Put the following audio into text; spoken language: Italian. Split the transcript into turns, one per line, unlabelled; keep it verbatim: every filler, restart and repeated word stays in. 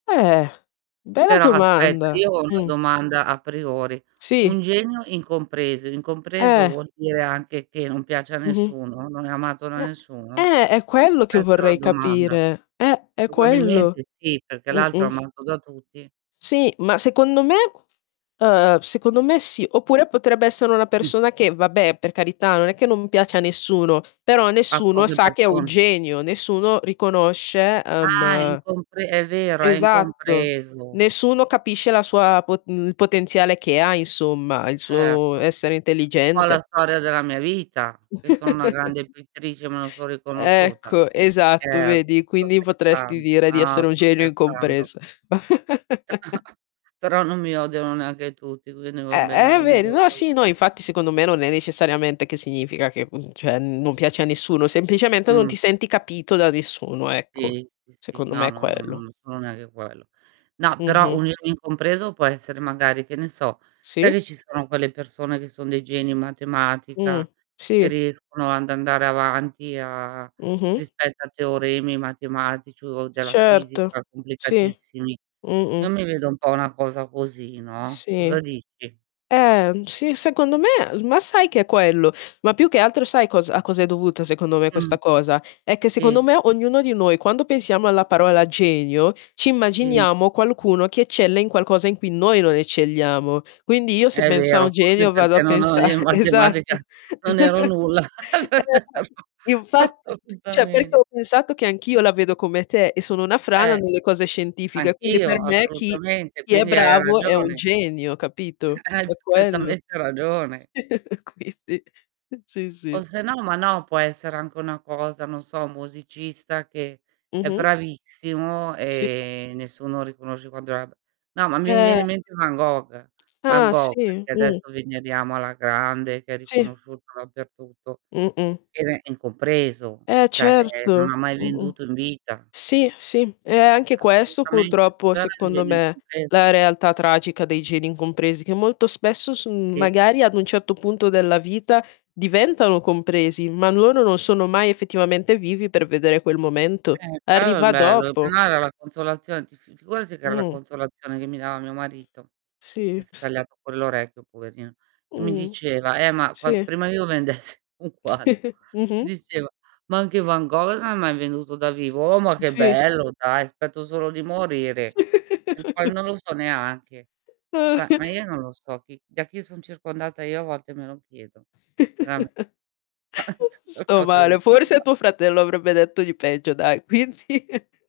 Eh, bella
Però aspetta
domanda,
io ho una
mh.
domanda a priori, un
Sì.
genio incompreso. Incompreso,
Eh.
vuol dire anche che non piace a
Mh-mh.
nessuno, non è amato da
Eh
nessuno?
eh, è quello che
Questa è la
vorrei
domanda.
capire. Eh, è
Probabilmente
quello.
sì, perché l'altro
Mh-mh.
amato da tutti.
Sì, ma secondo me uhm, secondo me sì. Oppure potrebbe essere una
Mh.
persona che, vabbè, per carità non è che non piace a nessuno, però
A
nessuno
poche
sa che è un
persone.
genio, nessuno riconosce
Ah, è
uhm
incompre è vero, è
esatto.
incompreso.
Nessuno capisce la sua pot mhmm, il potenziale che ha insomma, il suo
Certo,
essere
un po' la
intelligente.
storia della mia vita. Io sono una grande pittrice, ma non son riconosciuta.
Ecco, esatto,
Scherzo,
vedi,
sto
quindi potresti
scherzando.
dire di
No,
essere un
sto
genio
scherzando.
incompres
Però non mi odiano neanche tutti, quindi va
Eh
bene
eh,
[unintelligible]
vedi. No, sì, no, infatti secondo me non è necessariamente che significa che, mhmm, ceh non piace a nessuno, semplicemente, non
Mh.
ti senti capito da nessuno, ecco.
tì, sì, sì,
Secondo me
no,
è
no, no,
quello.
non sono neanche quello. No, però
Mh-mh.
un in incompreso può essere magari che ne so, sai
Sì.
che ci sono quelle persone che son dei geni in
Mh,
matematica, e
sì.
riescono and andare avanti a
Mh-mh.
rispetto a teoremi matematici o della
Certo,
fisica
sì,
complicatissimi? Io
mh-mh.
mi vedo un po' una cosa così, no,
Sì.
cosa dici?
Eh, mhmm, sì, secondo me, l ma sai che è quello? Ma più che altro sai cosa a cosa è dovuta secondo me questa
Mh.
cosa? È che secondo
Sì.
me, ognuno di noi, quando pensiamo alla parola genio, ci
Sì.
immaginiamo qualcuno che eccelle in qualcosa in cui noi non eccelliamo. Quindi, io se
È
penso a un
vero, forse
genio vado a
perché no, no,
pensa
io in
esatto.
matematica non ero nulla [unintelligible]
[unintelligible] infatti ceh perché
assolutamen
ho pensato, che anch'io la vedo come te e sono una frana
Eh.
nelle cose scientifiche, quindi per
Anch'io,
me chi
assolutamente,
chi è
quindi hai
bravo è un
ragione.
genio, capito?
Hai
È quello.
perfettamente ragione.
Quindi, sì,
O
sì.
se no, ma no, può essere anche una cosa, non so, musicista che è
Mh-mh.
bravissimo
Sì.
e nessuno riconosce quanto era b no, ma mi
Eh.
riviene in mente Van Gogh. Van
Ah
Gogh,
sì,
che
mh.
adesso veneriamo alla grande, che è
Sì.
riconosciuto dappertutto,
Mh-mh.
era incompreso,
Eh,
ceh, ehm, non
certo,
ha mai
mh-mh.
venduto in vita.
Sì, sì, è anche
Eh
questo
assolutamente,
purtroppo
però era un
secondo
genio
me,
incompreso.
la realtà tragica dei geni incompresi, che molto spesso son
Sì.
magari ad un certo punto della vita diventano compresi, ma loro non sono mai effettivamente vivi, per vedere quel momento.
Eh quello è il
Arriva
bello,
dopo.
[unintelligible] la consolazion ti f figurati che era la
Mh.
consolazione che mi dava mio marito, che
Sì.
s tagliato quell'orecchio poverino, e mi
Mh.
diceva: "Eh ma quand"
Sì.
prima io vendessi un quadro, mi
Mh-mh.
diceva: "Ma anche Van gol ha mai venduto da vivo." Oh ma che
Sì.
bello dai, spetto solo di morire. E poi non lo so neanche, ceh ma io non lo so chi da chi son circondata io a volte me lo chiedo, rame
Sto male, forse
[unintelligible]
tuo fratello avrebbe detto i peggio, dai. Quindi